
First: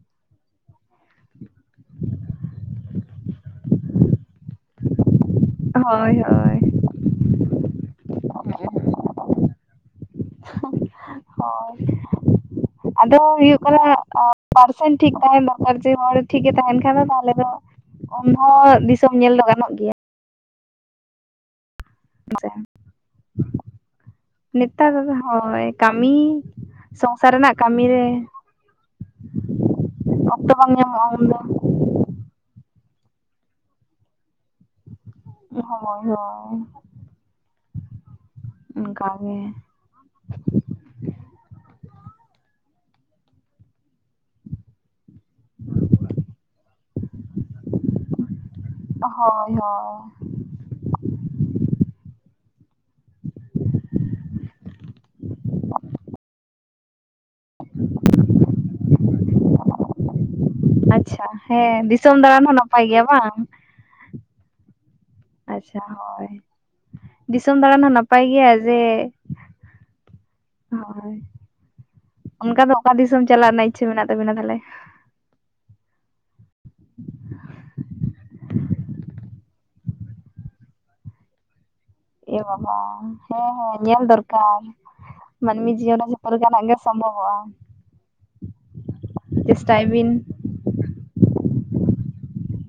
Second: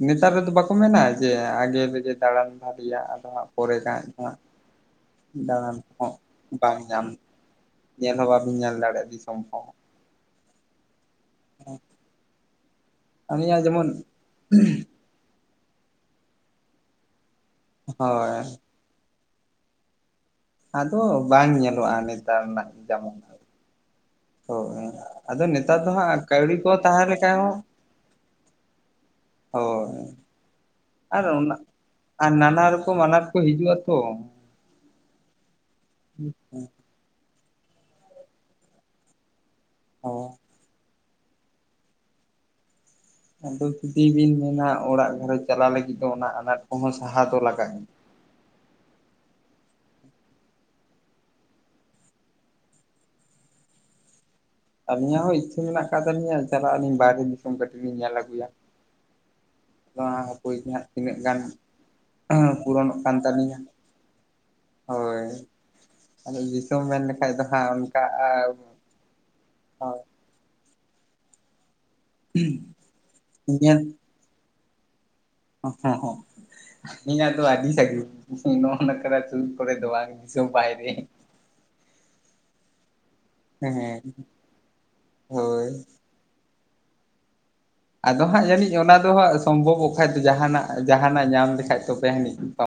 ᱱᱮᱛᱟᱨ ᱨᱮᱫᱚ ᱵᱟᱠᱚ ᱢᱮᱱᱟ ᱡᱮ ᱟᱜᱮ ᱨᱮᱜᱮ ᱫᱟᱬᱟᱱ ᱵᱷᱟᱜᱤᱭᱟ ᱟᱫᱚ ᱦᱟᱸᱜ ᱯᱚᱨᱮ ᱦᱟᱸᱜ [inaudible] ᱫᱟᱬᱟᱱ ᱠᱚᱦᱚᱸ ᱦᱳᱭ ᱦᱳᱭ ᱵᱟᱝ ᱧᱟᱢ, ᱧᱮᱞ ᱦᱚᱸ ᱵᱟᱵᱤᱱ ᱧᱮᱞ ᱫᱟᱲᱮᱭᱟᱜᱼᱟ ᱫᱤᱥᱚᱢ ᱠᱚᱦᱚᱸ᱾ ᱦᱳᱭ ᱟᱫᱚ ᱦᱩᱭᱩᱜ ᱟᱹᱞᱤᱧᱟᱜ ᱠᱟᱱᱟ ᱡᱮᱢᱚᱱ ᱯᱟᱨᱥᱮᱱ ᱴᱷᱤᱠ ᱛᱟᱦᱮᱱ ᱫᱚᱨᱠᱟᱨ ᱱᱤᱡᱮ ᱦᱚᱲ ᱴᱷᱤᱠᱮ ᱛᱟᱦᱮᱱ ᱠᱷᱟᱱ ᱫᱚ ᱛᱟᱦᱚᱞᱮ ᱫᱚ ᱩᱱ ᱦᱳᱭ ᱦᱚᱸ ᱫᱤᱥᱚᱢ ᱧᱮᱞ ᱫᱚ ᱜᱟᱱᱚᱜ ᱜᱮᱭᱟ᱾ ᱟᱫᱚ ᱵᱟᱝ ᱧᱮᱞᱚᱜᱼᱟ, ᱱᱮᱛᱟᱨ ᱦᱮᱸᱥᱮ ᱨᱮᱱᱟᱜ ᱡᱮᱢᱚᱱ ᱱᱮᱛᱟᱨ ᱦᱳᱭ ᱱᱮᱛᱟᱨ ᱫᱚ ᱠᱟᱹᱢᱤ ᱦᱟᱸᱜ ᱠᱟᱹᱣᱰᱤ ᱠᱚ ᱛᱟᱦᱮᱸ ᱥᱚᱝᱥᱟᱨ ᱞᱮᱠᱷᱟᱡ ᱨᱮᱱᱟᱜ ᱦᱚᱸ ᱠᱟᱹᱢᱤ ᱨᱮ ᱦᱳᱭ ᱚᱠᱛᱚ ᱵᱟᱝ ᱧᱟᱢᱚᱜᱼᱟ ᱩᱱ ᱟᱨ ᱫᱚ᱾ ᱚᱱᱟ ᱟᱨ ᱱᱟᱱᱟ ᱨᱚᱠᱚᱢ ᱟᱱᱟᱴ ᱠᱚ ᱦᱤᱡᱩᱜᱼᱟ ᱛᱚ᱾ ᱦᱳᱭ ᱦᱳᱭ᱾ ᱚᱱᱠᱟᱜᱮ᱾ ᱦᱳᱭ ᱟᱫᱚ ᱡᱩᱫᱤ ᱵᱤᱱ ᱢᱮᱱᱟ ᱚᱲᱟᱜ ᱜᱷᱟᱨᱚᱸᱡᱽ ᱪᱟᱟᱞᱟᱜ ᱞᱟᱹᱜᱤᱫ ᱫᱚ ᱚᱱᱟ ᱟᱱᱟᱴ ᱠᱚᱦᱚᱸ ᱥᱟᱦᱟ ᱫᱚ ᱞᱟᱜᱟᱜ ᱦᱳᱭ ᱦᱳᱭ᱾ ᱟᱨᱞᱤᱟᱜ ᱦᱚᱸ ᱤᱪᱪᱷᱟᱹ ᱢᱮᱱᱟᱜ ᱟᱠᱟᱫ ᱛᱟᱹᱟᱞᱤᱧᱟ ᱪᱟᱞᱟᱜ ᱟᱹᱞᱤᱧ ᱵᱟᱭᱨᱮ ᱫᱤᱥᱚᱢ ᱠᱟᱹᱴᱤᱡ ᱞᱤᱧ ᱧᱮᱞ ᱟᱹᱜᱩᱭᱟ᱾ [unintelligible] ᱱᱚᱣᱟ ᱦᱟᱹᱯᱤ ᱦᱟᱸᱜ ᱛᱤᱱᱟᱹᱜ ᱟᱪᱪᱷᱟ ᱜᱟᱱ ᱦᱮᱸ ᱫᱤᱥᱚᱢ ᱫᱟᱬᱟᱱ ᱦᱚᱸ ᱱᱟᱯᱟᱭ ᱯᱩᱨᱚᱱᱚᱜ ᱜᱮᱭᱟ ᱠᱟᱱ ᱵᱟᱝ ᱛᱟᱞᱤᱧᱟ᱾ ᱦᱳᱭ ᱟᱪᱪᱷᱟ ᱦᱳᱭ ᱟᱫᱚ ᱫᱤᱥᱚᱢ ᱢᱮᱱ ᱞᱮᱠᱷᱷᱟ ᱫᱚ ᱫᱤᱥᱚᱢ ᱦᱟᱸᱜ ᱫᱟᱬᱟᱱ ᱦᱚᱸ ᱚᱱᱠᱟ ᱱᱟᱯᱟᱭ ᱜᱮᱭᱟ ᱡᱮ ᱦᱳᱭ ᱦᱳᱭ ᱚᱱᱠᱟ ᱫᱚ ᱚᱠᱟ ᱫᱤᱥᱚᱢ ᱪᱟᱞᱟᱜ ᱨᱮᱱᱟᱜ ᱤᱧᱟᱹᱜ ᱤᱪᱪᱷᱟᱹ ᱢᱮᱱᱟᱜ ᱛᱟᱵᱤᱱᱟ ᱛᱟᱦᱚᱞᱮ ᱦᱚᱸ ᱤᱧᱟᱜᱟ ᱫᱚ ᱟᱰᱤ ᱥᱟᱜᱤᱧ ᱱᱚᱼᱚ ᱱᱚᱠᱟ ᱱᱟ ᱥᱩᱨ ᱠᱚᱨᱮ ᱫᱚ ᱵᱟᱝ ᱫᱤᱥᱚᱢ ᱵᱟᱭᱨᱮ ᱮ ᱵᱟᱵᱟ ᱦᱮᱸ ᱦᱮᱸ ᱧᱮᱞ ᱫᱚᱨᱠᱟᱨ ᱦᱳᱭ᱾ ᱢᱟᱱᱢᱤ ᱡᱤᱭᱚᱱ ᱯᱚᱨᱮ ᱡᱟᱦᱟᱱᱦᱟᱜ ᱜᱮ ᱥᱚᱢᱵᱷᱚᱵᱚᱜᱼᱟ᱾ ᱟᱫᱚ ᱦᱟᱸᱜ ᱡᱟᱹᱱᱤᱡ ᱚᱱᱟ ᱫᱚ ᱦᱟᱸᱜ ᱪᱮᱥᱴᱟᱭ ᱥᱚᱢᱵᱷᱚᱵᱚᱜ ᱠᱷᱟᱡ ᱵᱤᱱ ᱫᱚ ᱡᱟᱦᱱᱟᱜ ᱡᱟᱦᱟᱱᱟᱜ ᱧᱟᱢ ᱞᱮᱠᱟᱱᱡ ᱛᱚᱵᱮ ᱟᱹᱱᱤᱡ